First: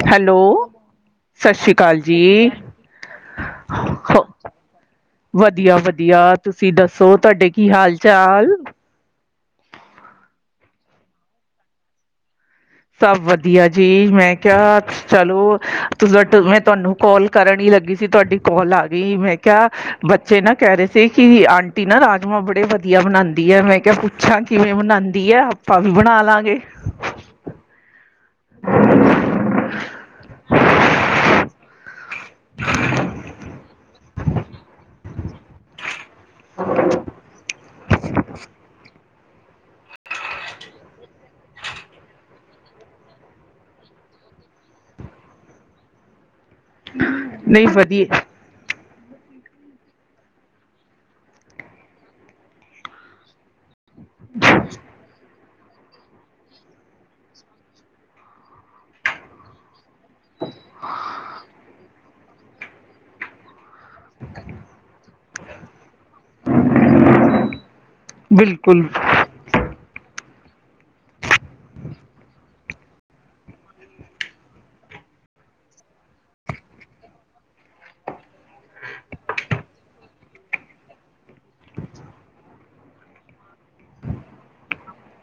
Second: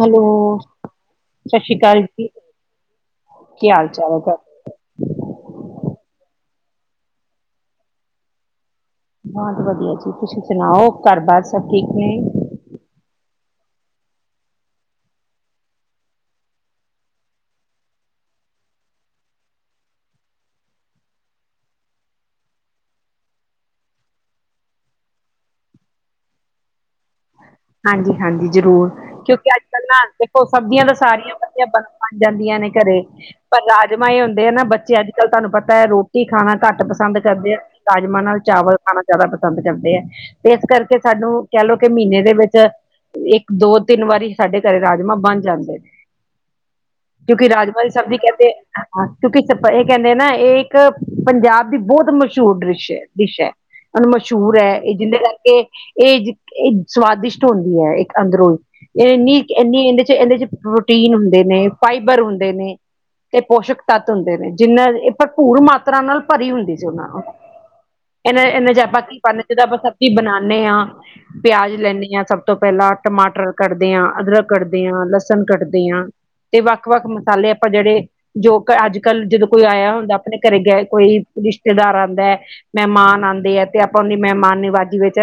Hello, ਸਸ਼੍ਰੀ ਅਕਾਲ ਜੀ! ਕੀ ਹਾਲ ਚਾਲ ਹੋ ਤੁਹਾਡਾ? ਵਧੀਆ, ਵਧੀਆ! ਤੁਸੀਂ ਦੱਸੋ, ਤੁਹਾਡੇ ਕੀ ਹਾਲ-ਚਾਲ? ਹਾਂਜੀ, ਵਧੀਆ ਜੀ! ਤੁਸੀਂ ਸੁਣਾਓ, ਘਰ-ਬਾਰ ਸਭ ਠੀਕ ਨੇ? ਸਭ ਵਧੀਆ ਜੀ! ਮੈਂ ਕਿਆ, ਚਲੋ, ਤੁਜਾ ਵਟ ਮੈਂ ਤੁਹਾਨੂੰ ਕੋਲ ਕਰਨ ਈ ਲੱਗੀ ਸੀ, ਤੁਹਾਡੀ ਕੋਲ ਆ ਗਈ, ਮੈਂ ਕਿਆ, ਬੱਚੇ ਨਾ ਕਹਿ ਰਏ ਸੀ ਕਿ ਆਂਟੀ ਆਂਟੀ ਨਾ ਰਾਜਮਾਂ ਬੜੇ ਵਧੀਆ ਬਣਾਦੀ ਐ, ਮੈਂ ਕਿਹਾ, ਪੁੱਛਾਂ ਕਿਵੇਂ ਬਣਾਦੀ ਐ, ਆਪਾਂ ਵੀ ਬਣਾ ਲਾਂਗੇ। [inaudible] ਹਾਂਜੀ-ਹਾਂਜੀ, ਜ਼ਰੂਰ! ਕਿਉਂਕਿ ਅੱਜ-ਕੱਲ੍ਹ ਨਾ, ਦੇਖੋ, ਸਬਜ਼ੀਆਂ ਤਾਂ ਸਾਰੀਆਂ ਵਧੀਆ ਬਣ ਜਾਂਦੀਆਂ ਨੇ ਘਰੇ, ਪਰ ਰਾਜਮਾ ਈ ਹੁੰਦੇ ਆ ਨਾ, ਬੱਚੇ ਅੱਜ-ਕੱਲ੍ਹ ਤੁਹਾਨੂੰ ਪਤਾ ਐ, ਰੋ ਰੋਟੀ ਖਾਣਾ ਘੱਟ ਪਸੰਦ ਕਰਦੇ ਆ, ਰਾਜਮਾਂ ਨਾਲ ਚਾਵਲ ਖਾਣਾ ਜਾਦਾ ਪਸੰਦ ਕਰਦੇ ਐ, ਤੇ ਇਸ ਕਰਕੇ ਸਾਨੂੰ ਕਹਿ ਲਓ ਕਿ ਮਹੀਨੇ ਦੇ ਵਿੱਚ ਇੱਕ, ਦੋ, ਤਿੰਨ ਵਾਰੀ ਸਾਡੇ ਘਰੇ ਰਾਜਮਾਂ ਜਾਂਦੇ ਐ। ਕਿਉਂਕਿ ਨਹੀਂ ਰਾਜਮਾਂ ਦੀ ਸਬਜ਼ੀ ਵਧੀਆ ਕਹਿੰਦੇ ਐ ਹਾਂ ਕਿਉਂਕਿ ਸਭ੍ਹੇ ਕਹਿੰਦੇ ਨਾ ਏ ਇੱਕ ਪੰਜਾਬ ਦੀ ਬਹੁਤ ਮਸ਼ਹੂਰ ਡਿਰਸ਼ ਹੈ, ਡਿਸ਼ ਹੈ। ਹੁਣ ਮਸ਼ਹੂਰ ਐ ਇਹ, ਜਿਹਦੇ ਕਰਕੇ ਇਹ ਸਵਾਦਿਸ਼ਟ ਹੁੰਦੀ ਐ, ਇੱਕ ਅੰਦਰੋਂ ਏ ਇੰਨੀ ਇਹਦੇ 'ਚ ਇਹਦੇ 'ਚ ਪ੍ਰੋਟੀਨ ਹੁੰਦੇ ਨੇ, ਫਾਈਬਰ ਹੁੰਦੇ ਨੇ। ਤੇ ਪੋਸ਼ਕ ਤੱਤ ਹੁੰਦੇ ਨੇ, ਜਿੰਨਾਂ ਇਹ ਭਰਪੂਰ ਮਾਤਰਾ ਨਾਲ ਭਰੀ ਹੁੰਦੀ ਜੇ ਉਨਾਂ ਨਾਲ। ਇਹਨਾਂ ਇਹਨਾਂ ਬਿਲਕੁਲ ਆਪਾਂ ਕੀ ਪਾਣੇ, ਜਦੋਂ ਆਪਾਂ ਸਬਜੀ ਬਣਾਦੇ ਆਂ, ਪਿਆਜ ਲੈਣੇ ਆਂ ਸਭ ਤੋਂ ਪਹਿਲਾਂ ਟਮਾਟਰ ਕੱਢਦੇ ਆਂ, ਅਦਰਕ ਕੱਢਦੇ ਆਂ, ਲਸਣ ਕੱਟਦੇ ਆਂ। ਤੇ ਵੱਖ-ਵੱਖ ਮਸਾਲੇ ਆਪਾਂ ਜਿਹੜੇ ਜੋ ਕਰ, ਅੱਜ-ਕੱਲ੍ਹ ਜਦੋਂ ਕੋਈ ਆਇਆ ਹੁੰਦਾ ਆਪਣੇ ਘਰੇ, ਗੈ ਕੋਈ ਰਿਸ਼ਤੇਦਾਰ ਆਂਦਾ ਐ। ਮਹਿਮਾਨ ਆਂਦੇ ਐ, ਤੇ ਆਪਾਂ ਔਂਦੀ ਮਹਿਮਾਨ-ਨਵਾਜੀ ਵਿੱਚ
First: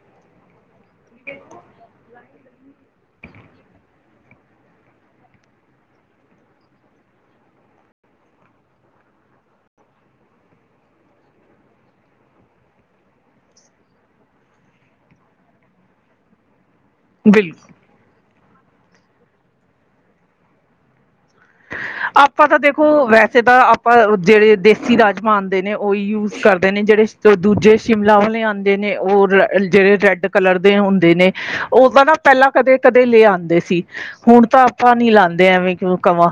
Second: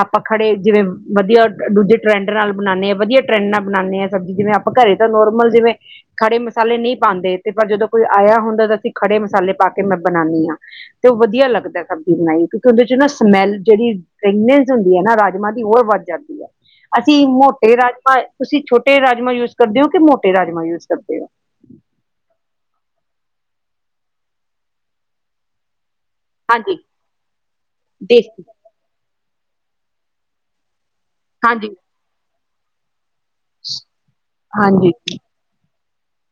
ਆਪਾਂ ਖੜੇ ਜਿਵੇਂ ਵਧੀਆਂ ਦੂਜੇ ਟਰੈਂਡ ਨਾਲ ਬਣਾਉਂਦੇ ਹਾਂ, ਵਧੀਆ ਟਰੈਂਡ ਨਾਲ ਬਣਾਉਂਦੇ ਹਾਂ ਸਬਜ਼ੀ, ਜਿਵੇਂ ਆਪਾਂ ਘਰੇ ਤਾਂ ਨੋਰਮਲ ਜਿਵੇਂ ਖੜੇ ਮਸਾਲੇ ਨਹੀਂ ਪਾਉਂਦੇ, ਤੇ ਪਰ ਜਦੋਂ ਕੋਈ ਆਇਆ ਹੁੰਦਾ, ਅਸੀਂ ਖੜੇ ਮਸਾਲੇ ਪਾ ਕੇ ਮੈਂ ਬਨਾਨੀ ਆਂ। ਤੇ ਓ ਵਧੀਆ ਲੱਗਦਾ ਸਬਜ਼ੀ ਬਣਾਈ ਕਿਉਂਕਿ ਉਹਦੇ 'ਚ ਨਾ ਸਮੈਲ ਜਿਹੜੀ ਫ੍ਰੈਗ੍ਰਾਂਸ ਹੁੰਦੀ ਐ ਨਾ ਰਾਜਮਾਂ ਦੀ, ਹੋਰ ਵੱਧ ਜਾਂਦੀ ਆ। ਅਸੀਂ ਬਿਲਕੁਲ ਮੋਟੇ ਰਾਜਮਾਂ ਤੁਸੀਂ ਛੋਟੇ ਰਾਜਮਾਂ ਯੂਜ ਕਰਦੇ ਹੋ, ਕਿ ਮੋਟੇ ਰਾਜਮਾਂ ਯੂਜ ਕਰਦੇ ਹੋ? ਆਪਾਂ ਤਾਂ ਦੇਖੋ, ਵੈਸੇ ਤਾਂ ਆਪਾਂ ਜਿਹੜੇ ਦੇਸੀ ਰਾਜਮਾਂ ਆਉਂਦੇ ਨੇ ਉਹੀ ਯੂਜ ਕਰਦੇ ਹਾਂਜੀ ਨੇ ਜਿਹੜੇ ਦੂਜੇ ਸ਼ਿਮਲਾ ਆਏ ਦੇਸੀ ਨੇ ਹੁਣ ਦੇ ਨੇ ਉਹ ਜਿਹੜੇ ਰੈਡ ਕਲਰ ਦੇ ਹੁੰਦੇ ਨੇ, ਹਾਂਜੀ ਉਹ ਤਾਂ ਨਾ ਪਹਿਲਾਂ ਕਦੇ- ਕਦੇ ਲੈ ਆਂ ਦੇ ਸੀ, ਹੁਣ ਤਾਂ ਹਾਂਜੀ ਆਪਾਂ ਨੀ ਲਾਂਦੇ ਐਵੇਂ ਕਿਉਂ ਕਵਾਂ।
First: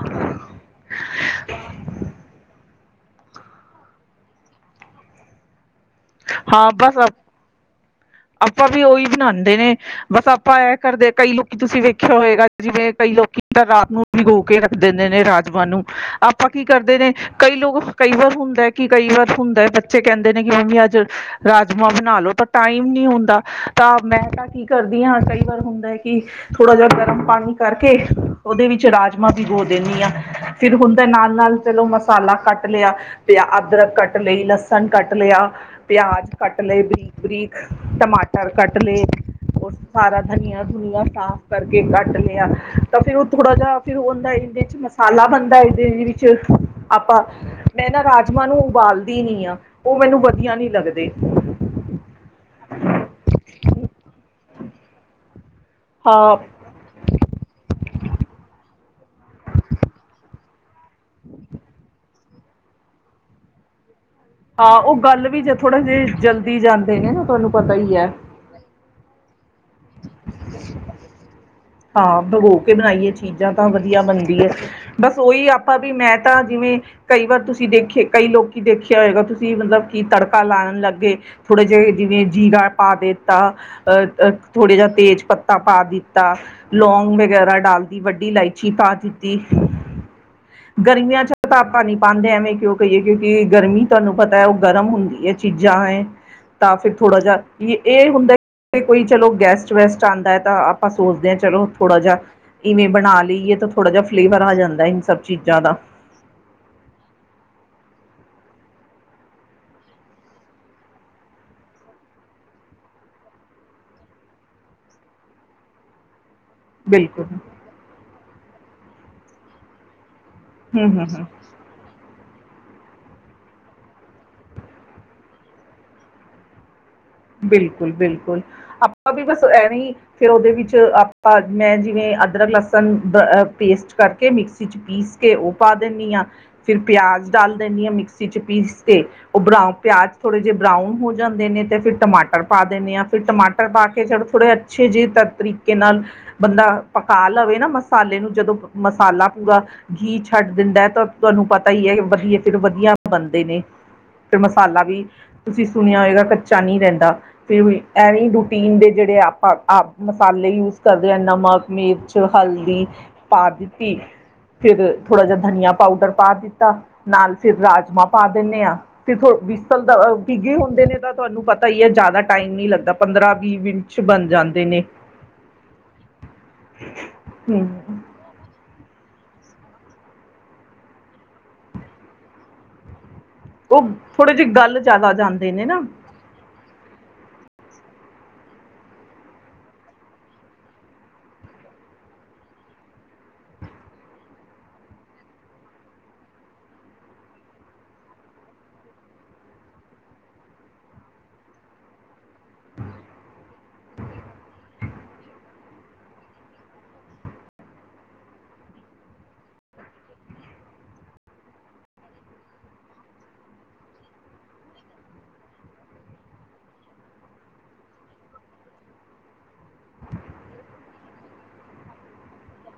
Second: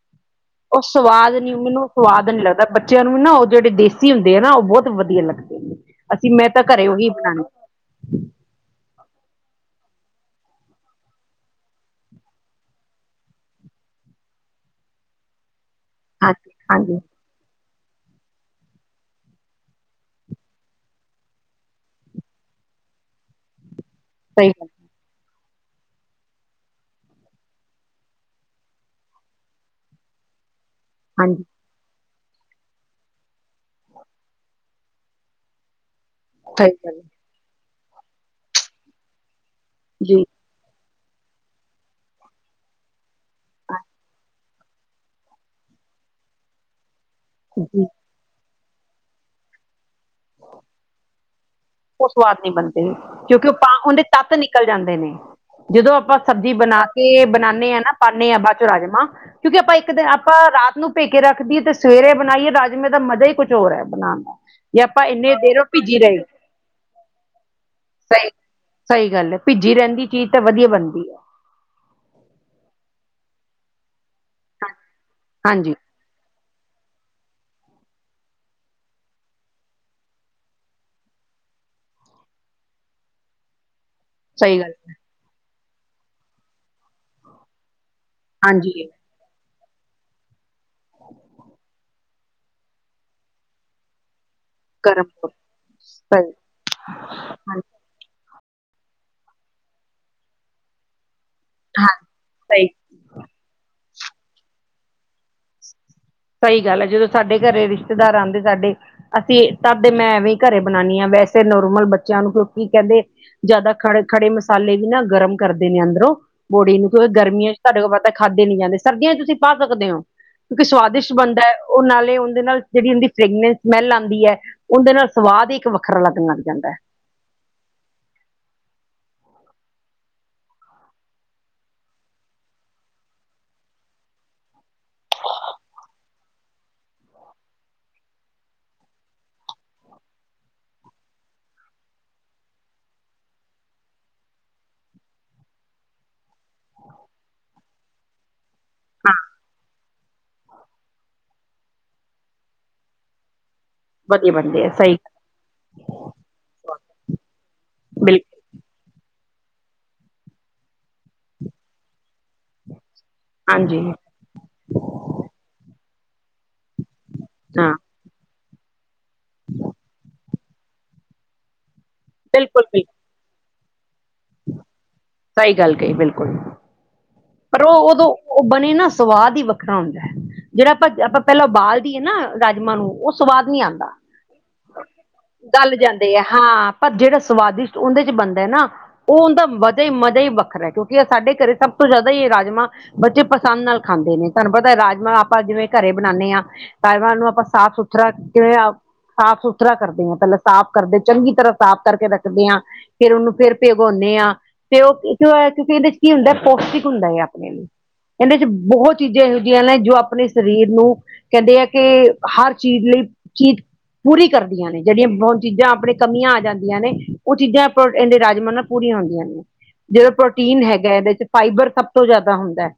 ਉਹ ਸਵਾਦ ਨੀ ਮੈਨੂੰ ਸਵਾਦ ਨੀ ਲੱਗਦਾ ਬ- ਬੱਚਿਆਂ ਨੂੰ ਨਾ ਉਹ ਜਿਹੜੇ ਦੇਸੀ ਹੁੰਦੇ ਆ ਨਾ ਉਹ ਬੋਤ ਵਧੀਆ ਲੱਗਦੇ ਅਸੀਂ ਮੈਂ ਤਾਂ ਹਾਂ ਘਰੇ ਬਸ ਉਹੀ ਬਣਾ- ਆਪਾਂ ਵੀ ਉਹੀ ਬਣਾਉਦੇ ਨੇ। ਬਸ ਆਪਾਂ ਇਹ ਕਰਦੇ ਕਈ ਲੋਕੀ ਤੁਸੀਂ ਵੇਖਿਆ ਹੋਏਗਾ ਜਿਵੇਂ ਕਈ ਲੋਕੀ ਤਾਂ ਰਾਤ ਨੂੰ ਭਿਗੋ ਕੇ ਰੱਖ ਦਿੰਦੇ ਨੇ ਰਾਜਮਾਂ ਨੂੰ, ਆਪਾਂ ਹਾਂਜੀ ਕੀ ਕਰਦੇ ਹਾਂਜੀ ਨੇ ਕਈ ਲੋਕ ਕਈ ਵਾਰ ਹੁੰਦਾ ਕੀ ਕਈ ਵਾਰ ਹੁੰਦਾ ਬੱਚੇ ਕਹਿੰਦੇ ਨੇ ਕਿ ਮੰਮੀ ਅੱਜ ਰਾਜਮਾਂਹ ਬਣਾ ਲੋ ਪਰ ਟਾਈਮ ਨਹੀਂ ਹੁੰਦਾ ਤਾਂ ਮੈਂ ਨਾ ਸਹੀ ਕੀ ਗੱਲ ਕਰਦੀ ਹਾਂ। ਕਈ ਵਾਰ ਹੁੰਦਾ ਕੀ ਥੋੜਾ ਬੋਤ ਗਰਮ ਪਾਣੀ ਕਰਕੇ, ਉਹਦੇ ਵਿੱਚ ਰਾਜਮਾਂ ਬਗੋ ਦਿੰਦੀ ਹਾਂ ਫਿਰ ਹੁਣ ਤੇ ਨਾਲ਼- ਹਾਂਜੀ ਨਾਲ਼। ਮਸਾਲਾ ਕੱਟ ਲਿਆ, ਤੇ ਅਦਰਕ ਕੱਟ ਲਈ, ਲਸਣ ਕੱਟ ਲਿਆ, ਪਿਆਜ਼। ਕੱਟ ਸਹੀ ਲਏ ਗੱਲ ਬਰੀਕ- ਬਰੀਕ ਟਮਾਟਰ ਕੱਟ ਲਏ। ਉਹ ਸਾਰਾ ਜੀ ਧਨੀਆਂ ਧੁਨੀਆ ਸਾਫ਼ ਕਰਕੇ ਕੱਟ ਲਿਆ ਤਾਂ ਫੇਰ ਥੋੜਾ ਜਾ ਫੇਰ ਉਹ ਹੁੰਦਾ ਇਹਦੇ ਚ ਮਸਾਲਾ ਬਣਦਾ, ਇਹਦੇ ਵਿੱਚ ਆਪਾਂ, ਜੀ ਮੈਂ ਨਾ ਰਾਜ ਨਾਲੇ ਉਬਾਲਦੀ ਨੀ ਆ ਉਹ ਮੈਨੂੰ ਵਧੀਆ ਨੀ ਲੱਗਦੇ। ਉਹ ਸਵਾਦ ਨਹੀਂ ਬਣਦੇ, ਕਿਉਂਕਿ ਉਹ ਪਾ ਉਹਦੇ ਤੱਤ ਨਿਕਲ ਜਾਂਦੇ ਨੇ, ਜਦੋਂ ਆਪਾਂ ਹਾਂ ਸਬਜ਼ੀ ਬਣਾ ਕੇ ਬਣਾਉਂਦੇ ਹਾਂ ਨਾ ਪਾਉਂਦੇ ਹਾਂ ਬਾਅਦ ਚੋਂ ਰਾਜਮਾਂਹ ਕਿਉਂਕਿ ਆਪਾਂ ਇੱਕ ਦਿਨ ਆਪਾਂ ਰਾਤ ਨੂੰ ਭੇਕੇ ਰੱਖਦੀਏ ਤੇ ਸਵੇਰੇ ਬਣਾਈਏ ਰਾਜਮੇ ਦਾ ਮਜ਼ਾ ਹੀ ਕੁਛ ਹੋਰ ਹੈ ਬਣਾਉਣ ਦਾ। ਹਾਂ ਜੇ ਉਹ ਆਪਾਂ ਗਲ ਇੰਨੇ ਵੀ ਜੇ ਦੇਰ ਥੋੜਾ ਭਿੱਜੀ ਜਿ ਰਹੀ ਜਲਦੀ ਜਾਂਦੇ ਨੇ ਨਾ ਤੁਹਾਨੂੰ ਪਤਾ ਹੀ ਆ। ਸਹੀ ਸਹੀ ਗੱਲ ਹੈ ਭਿੱਜੀ ਰਹਿੰਦੀ ਚੀਜ਼ ਤਾਂ ਵਧੀਆ ਬਣਦੀ ਆ। ਹਾਂ ਭਗੋ ਕੇ ਬਣਾਈਏ ਚੀਜ਼ਾਂ ਤਾਂ ਵਧੀਆ ਬਣਦੀ ਹੈ। ਬਸ ਉਹੀ ਹਾਂਜੀ ਆਪਾਂ ਵੀ ਮੈਂ ਤਾਂ ਜਿਵੇਂ ਕਈ ਵਾਰ ਤੁਸੀਂ ਦੇਖੇਆ ਕਈ ਲੋਕੀਂ ਦੇਖਿਆ ਹੋਏਗਾ। ਤੁਸੀਂ ਮਤਲਬ ਕੀ ਤੜਕਾ ਲਾਉਣ ਲੱਗੇ। ਥੋੜੇ ਜੇ ਜਿਵੇਂ ਜੀਰਾ ਪਾ ਦੇਤਾ ਸਹੀ ਗੱਲ ਥੋੜਾ ਜਿਹਾ ਹੈ ਤੇਜ ਪੱਤਾ ਪਾ ਦਿੱਤਾ, ਲੋਂਗ ਵਗ਼ੈਰਾ ਡਾਲਦੀ ਵੱ ਵੱਡੀ ਇਲਾਇਚੀ ਹਾਂਜੀ ਪਾ ਦਿੱਤੀ ਗਰਮੀਆਂ ਚ ਆਪਾ ਨੀਂ ਪਾਂਦੇ ਐਵੇਂ ਕਿਉਂ ਕਹੀਏ ਕਿਉਂਕਿ ਗਰਮੀ। ਤੁਹਾਨੂੰ ਪਤਾ ਹੈ ਉਹ ਗਰਮ ਹੁੰਦੀ ਹੈ ਚੀਜ਼ਾਂ ਹੈ, ਸਹੀ ਤਾਂ ਫਿਰ ਥੋੜਾ ਜਿਹਾ ਇਹ ਹੁੰਦਾ ਕੋਈ ਚਲੋ ਗੈਸਟ, ਵੈਸਟ ਆਉਂਦਾ ਹੈ ਤਾਂ ਆਪਾਂ ਸੋਚਦੇ ਹਾਂ ਚਲੋ। ਹਾਂ ਥੋੜਾ ਜਿਹਾ ਸਹੀ ਇਵੇਂ ਬਣਾ ਲਈਏ ਤਾਂ ਥੋੜਾ ਜਿਹਾ ਫਲੇਵਰ ਆ ਜਾਂਦਾ ਇਹਨ ਸਭ ਚੀਜ਼ਾਂ ਦਾ। ਸਹੀ ਗੱਲ ਆ ਜਦੋਂ ਸਾਡੇ ਘਰੇ ਰਿਸ਼ਤੇਦਾਰ ਆਉਂਦੇ ਸਾਡੇ ਅਸੀਂ ਤਦੇ ਮੈਂ ਐਵੇਂ ਹੀ ਘਰੇ ਬਣਾਉਣੀ ਹਾਂ ਵੈਸੇ ਨੋਰਮਲ ਬੱਚਿਆਂ ਨੂੰ ਕਿਉਂਕਿ ਕਹਿੰਦੇ ਜ਼ਿਆਦਾ ਖੜੇ- ਖੜੇ ਮਸਾਲੇ ਵੀ ਨਾ ਗਰਮ ਕਰਦੇ ਨੇ ਅੰਦਰੋਂ। ਬੋਡੀ ਨੂੰ ਕਿਉਂਕਿ ਬਿਲਕੁਲ ਗਰਮੀਆਂ ਚ ਤੁਹਾਡੇ ਕੋਲ ਪਤਾ ਖਾਧੇ ਨੀ ਜਾਂਦੇ ਸਰਦੀਆਂ ਚ ਤੁਸੀਂ ਪਾ ਸਕਦੇ ਹੋ, ਕਿਉਂਕਿ ਹੂੰ ਹੂੰ ਸਵਾਦਿਸ਼ਟ ਹੂੰ ਹੂੰਦਾ ਉਹ ਨਾਲੇ ਉਹਦੇ ਨਾਲ ਜਿਹੜੀ ਉਹਦੀ ਫ੍ਰੇਗਨੈਂਸ ਸਮੈਲ ਆਂਦੀ ਐ। ਉਹਦੇ ਨਾਲ ਸਵਾਦ ਹੀ ਇੱਕ ਵੱਖਰਾ ਲੱਗਣ ਲੱਗ ਜਾਂਦਾ ਹੈ। ਬਿਲਕੁਲ- ਬਿਲਕੁਲ ਆਪਾਂ ਵੀ ਬਸ ਐਵੇਂ ਫਿਰ ਉਹਦੇ ਵਿੱਚ ਆਪਾਂ ਮੈਂ ਜਿਵੇਂ ਅਦਰਕ, ਲਸਣ, ਦਾ ਪੇਸਟ ਕਰਕੇ ਮਿਕਸ ਮਿਕਸੀ ਚ ਪੀਸ ਕੇ ਉਹ ਪਾ ਦਿੰਦੀ ਹਾਂ। ਫਿਰ ਪਿਆਜ਼ ਡਾਲ ਦਿੰਦੀ ਹਾਂ। ਮਿਕਸੀ ਚ ਪੀਸ ਕੇ। ਉਹ ਬਰਾ ਪਿਆਜ ਥੋੜੇ ਜਿਹੇ, ਬਰਾਊਨ ਹੋ ਜਾਂਦੇ ਨੇ ਤੇ ਫਿਰ। ਟਮਾਟਰ ਪਾ ਦੀਨੇ ਆ, ਫਿਰ ਟਮਾਟਰ ਪਾ ਕੇ ਚਲੋ ਥੋੜੇ ਅੱਛੇ ਜਿਹੇ ਤ ਤਰੀਕੇ ਨਾਲ। ਬੰਦਾ ਪਕਾ ਲਵੇ ਨਾ, ਮਸਾਲੇ ਨੂੰ ਜਦੋ। ਹਾਂ ਮਸਾਲਾ ਪੂਰਾ ਘੀ ਛੱਡ ਦਿੰਦਾ ਹੈ, ਤਾਂ ਤੁਹਾਨੂੰ ਪਤਾ। ਸਹੀ ਏ, ਵਧੀਏ ਫਿਰ ਵਧੀਆ ਬਣਦੇ ਨੇ। ਵਧੀਆ ਤੇ ਬਣਦੇ ਆ ਮਸਾਲਾ ਸਹੀ ਵੀ ਤੁਸੀਂ ਸੁਣਿਆ ਹੋਏਗਾ ਕੱਚਾ ਨਹੀਂ ਰਹਿੰਦਾ ਫੇਰ ਐਵੇ ਬਿਲਕੁਲ ਰੁ ਟੀਨ ਦੇ ਜਿਹੜੇ ਆਪਾਂ ਆਪ, ਮਸਾਲੇ ਯੂਜ਼ ਕਰਦੇ ਹਾਂ ਨਮਕ, ਮਿਰਚ, ਹਲਦੀ। ਪਾ ਹਾਂਜੀ ਦਿੱਤੀ ਫਿਰ ਥੋੜਾ ਬੋਤ, ਧਨੀਆ ਪਾਊਡਰ ਪਾ ਦਿੱਤਾ ਨਾਲ ਫਿਰ ਹਾਂ ਰਾਜਮਾਂ। ਪਾ ਦੀਨੇ ਆ ਫੇਰ ਥੋ ਵਿਸਲ ਦਾ ਏ ਭਿਗੇ ਹੁੰਦੇ ਨੇ, ਤਾਂ ਤੁਹਾਨੂੰ ਪਤਾ ਹੀ ਹੈ ਜ਼ਿਆਦਾ ਟਾਈਮ ਬਿਲਕੁਲ ਨੀ ਲੱਗਦਾ। ਬਿਲਕੁਲ ਪੰਦਰਾਂ, ਵੀਹ ਮਿੰਟ 'ਚ ਬਣ ਜਾਂਦੇ ਨੇ। ਸਹੀ ਗੱਲ ਕਹੀ ਬਿਲਕੁੱਲ। ਪਰ ਹੂੰ ਉਹ ਉਦੋ, ਉਹ ਬਣੇ ਨਾ ਸਵਾਦ ਹੀ ਵੱਖਰਾ ਹੁੰਦਾ ਐ। ਜਿਹੜਾ ਆਪਾ -ਆਪਾ ਪਹਿਲਾ ਉਬਾਲ ਦੀਏ ਨਾ ਰਾਜਮਾਂ ਨੂੰ, ਉਹ ਸਵਾਦ ਨੀ ਉਹ ਆਂਦਾ। ਥੋੜੇ ਜਿਹੇ, ਗਲ ਜ਼ਿਆਦਾ ਜਾਂਦੇ ਨੇ ਨਾ। ਤੇ ਹਾਂ, ਪਰ ਜਿਹੜਾ ਸਵਾਦਿਸ਼ਟ ਉਹਦੇ ਚ' ਬਣਦਾ ਏ ਨਾ। ਉਹ ਉਦਾਂ ਮਜ਼ਾ-ਮਜਾ਼ ਹੀ ਵੱਖਰਾ ਕਿਉਂਕਿ ਸਾਡੇ ਘਰੇ ਸਭ- ਸਭ ਤੋ ਜ਼ਿਆਦਾ ਹੀ ਇਹ ਰਾਜਮਾ ਬੱਚੇ ਪਸੰਦ ਨਾਲ ਖਾਂਦੇ ਨੇ, ਤੁਹਾਨੂੰ ਪਤਾ ਰਾਜਮਾਂ ਆਪਾ ਜਿਵੇਂ ਘਰੇ ਬਣਾਣੇ ਆ। ਪਹਿਲਾ ਐਨੂੰ ਆਪਾ ਸਾਫ਼ -ਸੁਥਰਾ ਕਿਵੇ? ਸਾਫ਼ -ਸੁਥਰਾ ਕਰਦੇ ਹਾਂ, ਪਹਿਲਾ ਸਾਫ਼ ਕਰਦੇ ਚੰਗੀ ਤਰਾਂ ਸਾਫ਼ ਕਰਕੇ ਰੱਖਦੇ ਆ। ਫੇਰ ਉਹਨੂੰ ਫੇਰ ਭਿਗਾਉਂਨੇ ਆ, ਤੇ ਉਹ ਕਿਉਂਕਿ ਇਦੇ ਚ 'ਕੀ ਹੁੰਦਾ ਪੌਸ਼ਟਿਕ ਹੁੰਦਾ ਹੈ। ਆਪਣੇ ਲਈ, ਇਹਦੇ ਚ 'ਬਹੁਤ ਚੀਜ਼ਾਂ ਇਹੋ ਜਿਹੀਆਂ ਨੇ, ਜੋ ਆਪਣੇ ਸਰੀਰ ਨੂੰ, ਕਹਿੰਦੇ ਆ ਕਿ, ਹਰ ਚੀਜ਼ ਲਈ ਚੀਜ਼। ਪੂਰੀ ਕਰਦੀਆਂ ਨੇ, ਜਿਹੜੀਆ ਹੁਣ ਚੀਜ਼ਾਂ ਆਪਣੇ ਕਮੀਆਂ ਆ ਜਾਂਦੀਆਂ ਨੇ, ਉਹ ਚੀਜ਼ਾਂ ਆਪਾਂ ਇਹਦੇ ਰਾਜਮਾਂਹ ਨਾ- ਪੂਰੀਆਂ ਹੁੰਦੀਆਂ ਨੇ, ਜਿਹੜਾ ਪ੍ਰੋਟੀਨ ਹੈਗਾ ਇਹਦੇ ਚ ਫਾਈਬਰ ਸਭ ਤੋਂ ਜ਼ਿਆਦਾ ਹੁੰਦਾ।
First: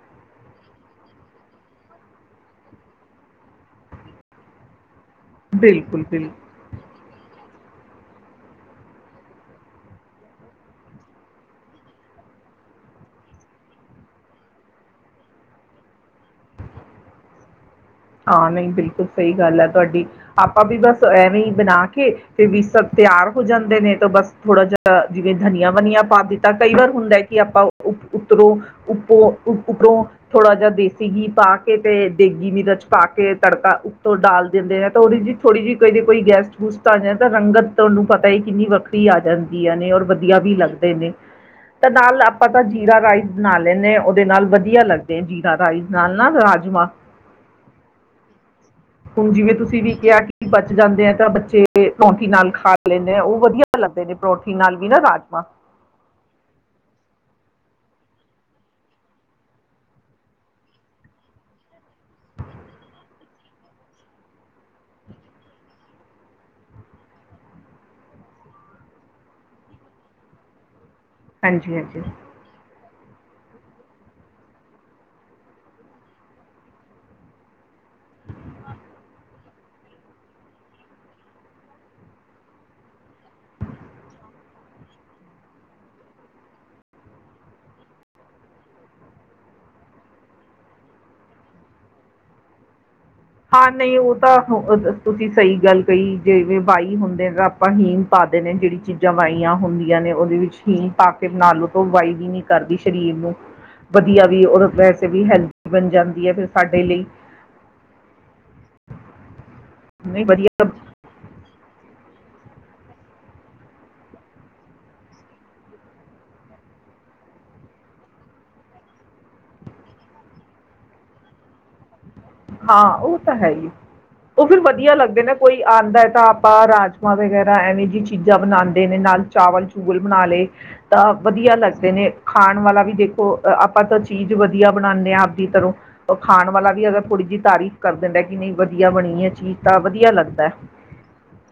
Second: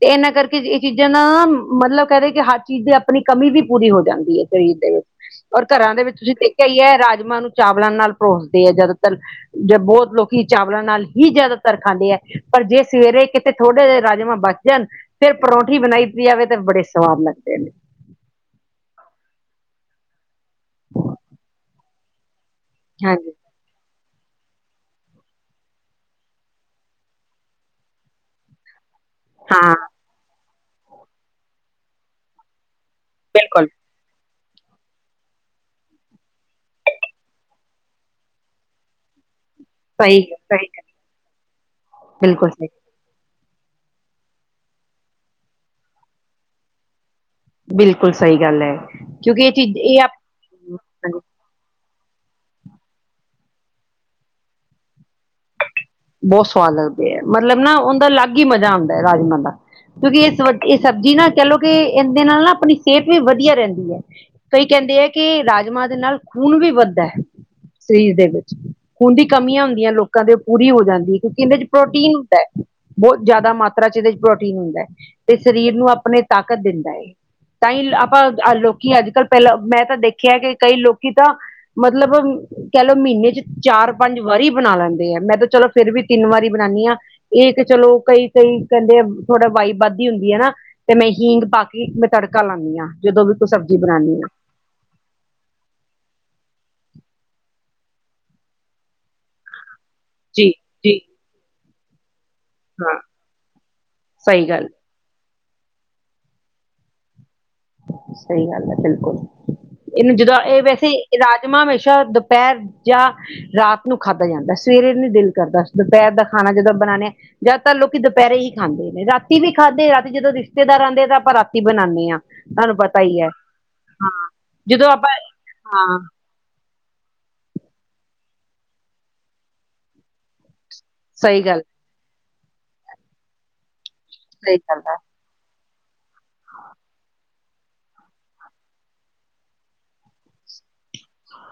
ਤੇ ਇਹਨਾਂ ਕਰਕੇ ਇਹ ਚੀਜ਼ਾਂ ਨਾ ਮਤਲਬ ਕਹਿਦੇ ਕਿ, ਹਰ ਚੀਜ਼ ਦੀ ਆਪਣੀ ਕਮੀ ਵੀ ਪੂਰੀ ਹੋ ਜਾਂਦੀ ਹੈ ਸਰੀਰ ਦੇ ਵਿੱਚ। ਔਰ ਘਰਾਂ ਦੇ ਬਿਲਕੁਲ ਵਿੱਚ ਤੁਸੀਂ ਬਿਲਕੁਲ ਦੇਖਿਆ ਈ ਐ, ਰਾਜਮਾਂਹ ਨੂੰ ਚਾਵਲਾਂ ਨਾਲ ਪਰੋਸ਼ਦੇ ਹੈ ਜ਼ਿਆਦਾਤਰ। ਬਹੋਤ ਲੋਕੀ ਚਾਵਲਾਂ ਨਾਲ ਹੀ, ਜ਼ਿਆਦਾਤਰ ਖਾਂਦੇ ਹੈ ਪਰ ਜੇ ਸਵੇਰੇ ਕਿਤੇ ਥੋੜੇ ਜਿਹੇ ਰਾਜਮਾਂਹ ਬਚ ਜਾਣ, ਫੇਰ ਪਰੌਂਠੀ ਬਣਾਈ ਪੀ, ਜਾਵੇ ਤਾਂ ਬੜੇ ਸਵਾਦ ਲੱਗਦੇ ਨੇ। ਹਾਂ ਨਹੀ ਬਿਲਕੁੱਲ ਸਹੀ ਗੱਲ ਹੈ, ਤੁਹਾਡੀ ਆਪਾਂ ਵੀ ਬਸ ਐਵੇਂ ਹੀ ਬਣਾ ਕੇ ਤੇ ਵੀ ਸਬ ਤਿਆਰ ਹਾਂਜੀ ਹੋ ਜਾਂਦੇ ਨੇ ਤਾਂ ਬਸ। ਥੋੜਾ ਜੇਹਾ ਜਿਵੇਂ, ਧਨੀਆ-ਵਨਿਆ ਪਾ ਦਿੱਤਾ ਕਈ ਵਾਰ ਹੁੰਦਾ ਹੈ, ਕਿ ਆਪਾ ਉਤਰੋਂ ਉਪੋੋ ਹਾਂ ਉੱਪਰੋ ਥੋੜਾ ਜਿਹਾ, ਦੇਸੀ ਘੀ ਪਾ ਕੇ ਤੇ ਦੇਗੀ ਮਿਰਚ। ਪਾ ਕੇ ਬਿਲਕੁਲ ਤੜਕਾ ਉੱਤੋ ਡਾਲ ਦਿੰਦੇ ਹੈ ਤੋੜੀ ਜੀ' ਚ ' ਥੌੜੀ ਜਿਹੀ ਕਦੇ ਕੋਈ ਗੈਸਟ -ਗੂਸਟ ਆ ਜਾਂਦਾ ਤਾਂ, ਰੰਗਤ ਤੁਹਾਨੂੰ ਪਤਾ ਹੀ ਕਿੰਨੀ ਵੱਖਰੀ ਆ ਜਾਂਦੀ। ਔਰ ਸਹੀ ਵਧੀਆ ਵੀ ਸਹੀ ਲੱਗਦੇ ਨੇ ਤਾਂ ਨਾਲ ਆਪਾਂ ਬਿਲਕੁਲ ਤਾਂ ਸਹੀ ਜੀਰਾ ਰਾਈਸ। ਬਣਾ ਲੈਣੇ ਉਹਦੇ ਨਾਲ ਵਧੀਆ ਲੱਗਦੇ, ਜੀਰਾ ਰਾਈਸ ਨਾਲ ਨਾ ਰਾਜਮਾਂਹ। ਬਿਲਕੁੱਲ ਸਹੀ ਗੱਲ ਏ, ਹੁਣ ਕਿਉਂਕਿ ਇਹ ਜਿਵੇਂ ਚੀਜ਼ ਤੁਸੀਂ ਵੀ ਇਹ ਆਪ। ਕਿਹਾ ਬਚ ਜਾਂਦੇ ਆ ਹਾਂਜੀ, ਤਾਂ ਬੱਚੇ ਪਰੌਂਠੀ ਨਾਲ ਖਾਂ ਲੈਂਦੇ, ਉਹ ਵਧੀਆ ਲੱਗਦੇ ਨੇ ਪਰੌਂਠੀ ਨਾਲ ਵੀ ਨਾ ਰਾਜਮਾਂਹ। ਬੋਹ ਸਵਾਦ ਲੱਗਦੇ ਆ, ਮਤਲਬ ਨਾ ਉਹਦਾ ਅਲੱਗ ਹੀ ਮਜ਼ਾ ਆਉਂਦਾ ਹੈ ਰਾਜਮਾਂਹ ਦਾ। ਕਿਉਂਕਿ ਇਹ ਸ ਇਹ ਸਬਜ਼ੀ ਨਾ ਕਹਿ ਲੋ ਕਿ, ਇਹਦੇ ਨਾਲ ਨਾ ਆਪਣੀ ਸਿਹਤ ਵੀ ਵਧੀਆ ਰਹਿੰਦੀ ਆ। ਕਈ ਕਹਿੰਦੇ ਏ ਕੀ, ਰਾਜਮਾਂਹ ਦੇ ਨਾਲ ਖੂਨ ਵੀ ਵੱਧਦਾ ਹੈ। ਸਰੀਰ ਦੇ ਵਿੱਚ ਖੂਨ ਦੀ ਕਮੀਆਂ ਹੁੰਦੀਆ, ਲੋਕਾਂ ਦੇ ਪੂਰੀ ਹੋ ਜਾਂਦੀ ਹੈ, ਕਿਉਂਕਿ ਇਹਦੇ ਚ ਹਾਂਜੀ ਹਾਂਜੀ ਪ੍ਰੋਟੀਨ ਹੁੰਦਾ ਆ। ਬੋਤ ਜ਼ਿਆਦਾ ਮਾਤਰਾ ਚ' ਇਹਦੇ ਪ੍ਰੋਟੀਨ ਹੁੰਦਾ ਹੈ, ਤੇ ਸਰੀਰ ਨੂੰ ਆਪਣੇ ਤਾਕਤ ਦਿੰਦਾ ਏ। ਤਾਂ ਹੀ ਆਪਾਂ ਲੋਕੀ ਅੱਜ ਕੱਲ ਪਹਿਲਾਂ ਮੈਂ ਤਾਂ ਦੇਖਿਆ ਕਿ, ਕਈ ਲੋਕੀ ਤਾਂ ਮਤਲਬ ਕਹਿ ਲਓ, ਮਹੀਨੇ ਚ 'ਚਾਰ- ਪੰਜ ਵਾਰੀ ਬਣਾ ਲੈਂਦੇ ਆ, ਮੈਂ ਤਾਂ ਚਲੋ। ਫੇਰ ਵੀ ਤਿੰਨ ਵਾਰੀ ਬਣਾਣੀ ਆ, ਇਹ ਇੱਕ ਚਲੋ ਕਈ- ਕਈ ਕਹਿੰਦੇ ਥੋੜਾ ਵਾਈ- ਵੱਧਦੀ ਹੁੰਦੀ ਹੈ ਨਾ। ਤੇ ਮੈਂ, ਹੀਂਗ ਪਾ ਕੇ ਈ ਮੈਂ ਤੜਕਾ ਲਾਣੀ ਆ। ਹਾਂ ਨਹੀ ਉਹ ਤਾਂ। ਹਾ ਓ ਤੁਸੀਂ ਸਹੀ ਗੱਲ ਕਹੀਂ ਜਿਵੇਂ ਵਾਈ ਹੁੰਦੇ ਤਾਂ ਆਪਾਂ ਹੀਗ ਪਾ ਦੇ ਨੇ ਜਿਹੜੀ ਚੀਜ਼ਾਂ ਵਹੀਆਂ ਹੁੰਦੀਆਂ। ਯਾਨੀ ਉਹਦੇ ਜੀ ਵਿੱਚ ਹੀਂਗ ਜੀ ਪਾ ਕੇ ਬਣਾ ਲਓ ਤਾਂ ਵਾਈ ਵੀ ਨੀ ਕਰਦੀ ਹਾਂ ਸਰੀਰ ਨੂੰ, ਵਧੀਆ ਵੀ ਸਹੀ ਗੱਲ ਵੈਸੇ ਵੀ ਹੈਲਦੀ ਬਣ ਜਾਂਦੀ ਏ ਫੇਰ ਸਾਡੇ ਲਈ ਸਹੀ ਗੱਲ ਐ ਬਿਲਕੁਲ, ਇਹਨੂੰ ਨਹੀਂ ਜਦੋਂ ਇਹ ਵਧੀਆ ਵੈਸੇ ਰਾਜਮਾਂਹ ਹਮੇਸ਼ਾ ਦੁਪਹਿਰ ਜਾਂ ਰਾਤ ਨੂੰ ਖਾਧਾ ਜਾਂਦਾ, ਸਵੇਰੇ ਨੀ ਦਿਲ ਕਰਦਾ, ਦੁਪਹਿਰ ਦਾ ਖਾਣਾ ਜਦੋਂ ਬਣਾਉਂਦੇ। ਜ਼ਿਆਦਾਤਰ ਲੋਕੀ ਦੁਪਹਿਰੇ ਹੀ ਖਾਂਦੇ ਨੇ, ਰਾਤੀ ਵੀ ਖਾਂਦੇ, ਰਾਤੀ ਜਦੋਂ ਰਿਸ਼ਤੇਦਾਰ ਆਉਂਦੇ ਆ ਤਾਂ ਆਪਾਂ ਰਾਤੀ ਬਣਾਉਂਦੇ ਆ। ਤੁਹਾਨੂੰ ਹਾਂ, ਪਤਾ ਉਹ ਹੀ ਤਾਂ ਹੈ ਈ, ਹਾਂ ਉਹ ਵੀ ਜਦੋਂ ਵਧੀਆ ਆਪਾਂ ਲੱਗਦੇ ਨੇ ਕੋਈ ਹਾਂ ਆਂਦਾ ਤਾਂ ਆਪਾਂ ਰਾਜ ਮਾਂਹ ਵਗ਼ੈਰਾ ਐਵੇਂ ਜਿਹੀ ਚੀਜ਼ਾਂ ਬਣਾਦੇ ਨੇ, ਨਾਲ ਚਾਵਲ ਚੂਵਲ ਬਣਾ ਲਏ। ਤਾਂ ਸਹੀ ਵਧੀਆ ਗੱਲ ਲੱਗਦੇ ਨੇ, ਖਾਣ ਵਾਲਾ ਵੀ ਦੇਖੋ। ਆਪਾਂ ਤਾਂ ਚੀਜ਼ ਸਹੀ ਵਧੀਆ ਗੱਲ ਹੈ ਬਣਾਉਂਦੇ ਆਂ ਆਪਦੀ ਤਰੋਂ, ਉਹ ਖਾਣ ਵਾਲਾ ਵੀ ਅਗਰ ਥੋੜੀ ਜੀ ਤਾਰੀਫ਼ ਕਰ ਦਿੰਦਾ ਕਿ ਨਹੀਂ ਵਧੀਆ ਬਣੀ ਏ ਚੀਜ਼ ਤਾਂ ਵਧੀਆ ਲੱਗਦਾ।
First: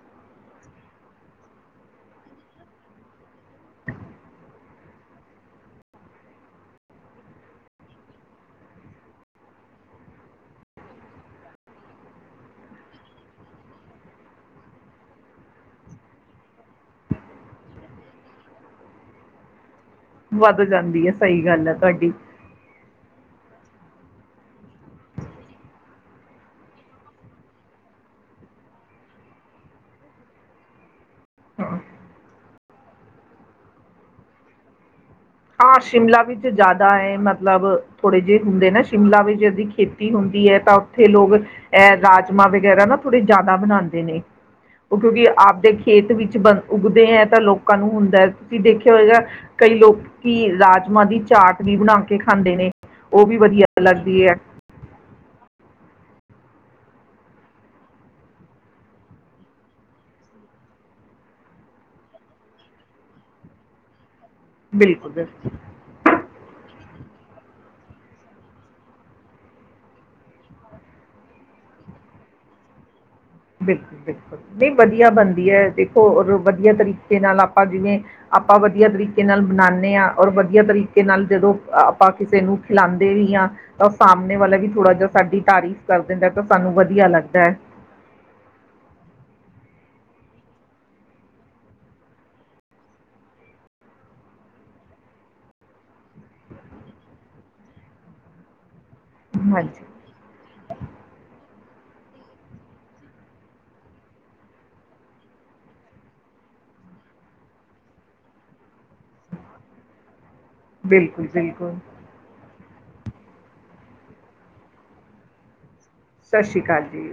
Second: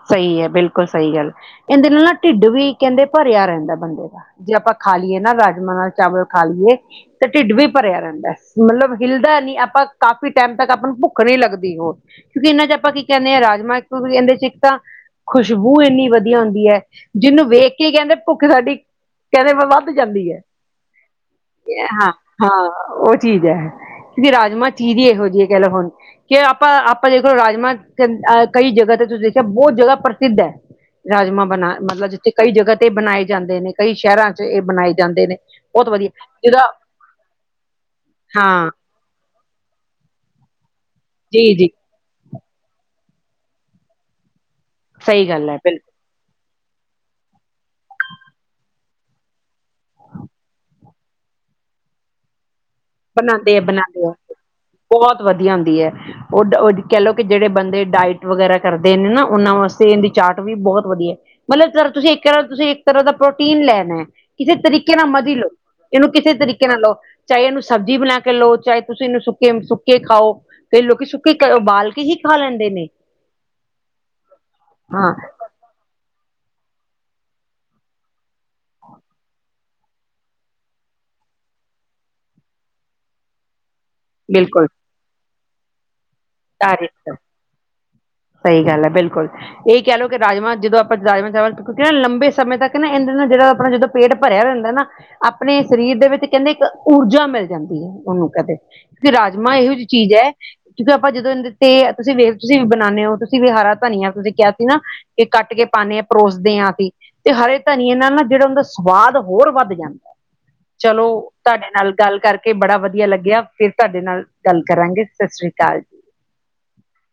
ਸਹੀ ਐ ਬਿਲਕੁਲ ਸਹੀ ਗੱਲ, ਕਹਿੰਦੇ ਨਾਲ ਨਾ ਢਿੱਡ ਵੀ ਕਹਿੰਦੇ ਭਰਿਆ ਰਹਿੰਦਾ ਬੰਦੇ ਦਾ ਜੇ ਆਪਾਂ ਖਾ ਲਈਏ ਨਾ ਰਾਜਮਾਂਹ ਨਾਲ ਚਾਵਲ ਖਾ ਲਈਏ। ਤੇ ਢਿੱਡ ਵੀ ਭਰਿਆ ਰੈਂਦਾ, ਮਤਲਬ ਹਿੱਲਦਾ ਨੀ ਆਪਾਂ ਕਾਫ਼ੀ ਟਾਈਮ ਤੱਕ ਆਪਾਂ ਨੂੰ ਭੁੱਖ ਨਹੀਂ ਲੱਗਦੀ ਹੋਰ ਕਿਉਂਕਿ ਇਹਨਾਂ 'ਚ ਆਪਾਂ ਕੀ ਕਹਿੰਦੇ ਅ, ਰਾਜਮਾਂਹ ਕਹਿੰਦੇ ਸੀ। ਇਕ ਤਾਂ, ਖੁਸ਼ਬੂ ਇੰਨੀ ਵਧੀਆ ਹੁੰਦੀ ਐ, ਜਿਹਨੂੰ ਵੇਖ ਕੇ ਕਹਿੰਦੇ ਭੁੱਖ ਲੱਗ ਗਈ। ਕਹਿੰਦੇ ਮ ਵੱਧ ਜਾਂਦੀ ਐ, ਵੱਧ ਜਾਂਦੀ ਹੈ ਸਹੀ ਗੱਲ ਹੈ ਇਹ ਤੁਹਾਡੀ ਹਾਂ ਹਾਂ ਉਹ ਚੀਜ਼ ਐ, ਕਿਉਕਿ ਰਾਜਮਾਂਹ ਚੀਜ਼ ਐਹੋ ਜਿਹੀ ਹੈ ਕਹਿ ਲਓ ਹੁਣ ਕਿ ਆਪਾਂ, ਆਪਾਂ ਦੇਖ ਲਓ ਰਾਜਮਾਂਹ ਕਈ ਜਗ੍ਹਾ ਤੇ ਤੁਸੀਂ ਇਹ ਬਹੁਤ ਜਿਆਦਾ ਪ੍ਰਸਿੱਧ ਐ, ਰਾਜਮਾਂਹ ਬਣਾ, ਮਤਲਬ ਜਿੱਥੇ ਕਈ ਜਗ੍ਹਾ ਤੇ ਬਣਾਏ ਜਾਂਦੇ ਨੇ, ਕਈ ਸ਼ਹਿਰਾਂ 'ਚ ਇਹ ਬਣਾਏ ਜਾਂਦੇ ਨੇ ਹਾਂ ਬਹੁਤ ਵਧੀਆ ਸ਼ਿਮਲਾ ਵਿੱਚ ਜਿਹਦਾ ਜਾਦਾ ਏ, ਮਤਲਬ ਥੋੜੇ ਜਿਹੇ ਹਾਂ ਹੁੰਦੇ ਨੇ ਸ਼ਿਮਲਾ ਵਿੱਚ ਇਹਦੀ ਖੇਤੀ ਹੁੰਦੀ ਐ। ਤਾਂ ਉੱਥੇ ਲੋਕ ਜੀ ਜੀ ਐ ਰਾਜਮਾਂਹ ਵਗੈਰਾ ਨਾ ਥੋੜੇ ਜਾਦਾ ਬਣਾਉਂਦੇ ਨੇ ਉਹ ਕਿਉਂਕਿ ਸਹੀ ਗੱਲ ਹੈ ਆਪਦੇ ਬਿਲਕੁਲ ਖੇਤ ਵਿਚ ਬ ਉੱਗਦੇ ਐ। ਤਾਂ ਲੋਕਾਂ ਨੂੰ ਹੁੰਦਾ, ਤੁਸੀਂ ਦੇਖਿਆ ਹੋਏਗਾ ਕਈ ਲੋਕ ਕਿ ਰਾਜਮਾਂਹ ਦੀ ਚਾਟ ਵੀ ਬਣਾ ਕੇ ਖਾਂਦੇ ਨੇ, ਉਹ ਵੀ ਬਣਾਉਂਦੇ ਆ ਵਧੀਆ ਬਣਾਉਂਦੇ ਆ ਲੱਗਦੀ ਐ। ਬਹੁਤ ਵਧੀਆ ਹੁੰਦੀ ਐ। ਉਹ, ਉਹ ਕਹਿ ਲਓ। ਕਿ ਜੇੜੇ ਬੰਦੇ ਡਾਇਟ ਵਗੈਰਾ ਕਰਦੇ ਨੇ ਨਾ, ਉਹਨਾਂ ਵਾਸਤੇ ਐਂਹਦੀ ਚਾਰਟ ਵੀ ਬਹੁਤ ਵਧੀਆ ਮਤਲਬ ਜ ਤੁਸੀਂ ਇੱਕ ਤਰ੍ਹਾਂ -ਤੁਸੀਂ ਇੱਕ ਤਰ੍ਹਾਂ ਦਾ ਪ੍ਰੋਟੀਨ ਲੈਨਾ ਕਿਸੇ ਤਰੀਕੇ ਨਾਲ ਬਿਲਕੁਲ ਮਰਜ਼ੀ ਲਓ। ਬਿਲਕੁਲ ਇਹਨੂੰ ਕਿਸੇ ਤਰੀਕੇ ਨਾਲ ਲਓ, ਚਾਹੇ ਇਹਨੂੰ ਸਬਜ਼ੀ ਬਣਾ ਕੇ ਲਓ, ਚਾਹੇ ਤੁਸੀਂ ਇਹਨੂੰ ਸੁੱਕੇ, ਸੁੱਕੇ ਖਾਓ। ਕਈ ਲੋਕੀ ਸੁੱਕੇ, ਉਬਾਲ ਕੇ ਹੀ ਖਾ ਲੈਂਦੇ ਨੇ। ਬਿਲਕੁਲ- ਬਿਲਕੁਲ, ਨਹੀਂ ਵਧੀਆ ਹਾਂ ਬਣਦੀ ਐ, ਦੇਖੋ ਅਗਰ ਵਧੀਆ ਤਰੀਕੇ ਨਾਲ ਆਪਾਂ ਜਿਵੇਂ ਆਪਾਂ ਵਧੀਆ ਤਰੀਕੇ ਨਾਲ ਬਨਾਉਦੇ ਆਂ। ਔਰ ਵਧੀਆ ਤਰੀਕੇ ਨਾਲ ਜਦੋਂ ਆਪਾਂ ਕਿਸੇ ਨੂੰ ਖਿਲਾਂਂਦੇ ਵੀ ਆਂ। ਤਾਂ ਸਾਹਮਣੇ ਵਾਲਾ ਬਿਲਕੁਲ ਵੀ ਥੋੜ੍ਹਾ ਜਿਹਾ ਸਾਡੀ ਤਾਰੀਫ਼ ਕਰ ਦਿੰਦਾ ਤਾਂ ਸਾਨੂੰ ਵਧੀਆ ਤਾਰੀਫ਼ ਲੱਗਦਾ ਐ। ਸਹੀ ਗੱਲ ਐ ਬਿਲਕੁਲ ਇਹੀ ਕਹਿ ਲਓ ਕਿ ਰਾਜਮਾਂਹ ਜਦੋਂ ਆਪਾਂ ਰਾਜਮਾਂਹ ਚਾਵਲ ਕਿਉਂਕਿ ਨਾ ਲੰਬੇ ਸਮੇਂ ਤੱਕ ਨਾ ਇਹਨਾਂ ਨਾਲ ਜਿਹੜਾ ਆਪਣਾ ਜਦੋਂ ਪੇਟ ਭਰਿਆ ਰਹਿੰਦਾ ਨਾ, ਆਪਣੇ ਸਰੀਰ ਦੇ ਵਿੱਚ ਕਹਿੰਦੇ ਇੱਕ ਊਰਜਾ ਮਿਲ ਜਾਂਦੀ ਐ। ਉਹਨੂੰ ਕਦੇ ਕਿ ਰਾਜਮਾਂਹ ਐਹੋ ਜਿਹੀ ਹਾਂਜੀ ਚੀਜ਼ ਐ। ਆਪਾਂ ਜਦੋਂ ਇਹ ਦਿਤੇ, ਤੇ ਤੁਸੀਂ ਵੇਖ ਕੇ ਤੁਸੀਂ ਵੀ ਬਣਾਉਂਦੇ ਹੋ ਤੁਸੀਂ ਵੀ ਹਾਰ ਧਨੀਆ ਤੁਸੀਂ ਕਿਹਾ ਸੀ ਨਾ ਇਹ ਕੱਟ ਕੇ ਪਾਂਦੇ ਹਾਂ, ਪਰੋਸਦੇ ਆਂ ਅਸੀਂ, ਤੇ ਹਰੇ ਧਨੀਏ ਨਾਲ ਨਾ ਜਿਹੜਾ ਉਂਹਦਾ ਸਵਾਦ ਹੋਰ ਵੱਧ ਜਾਂਦਾ, ਚਲੋ ਬਿਲਕੁਲ ਤਾਡੇ ਬਿਲਕੁਲ ਨਾਲ ਗੱਲ ਕਰਕੇ ਬੜਾ ਵਧੀਆ ਲੱਗਿਆ। ਫੇਰ ਤੁਹਾਡੇ ਨਾਲ ਗੱਲ ਕਰਾਂਗੇ। ਸਸ਼੍ਰੀ ਅਕਾਲ। ਸਸ੍ਰੀ ਅਕਾਲ ਜੀ।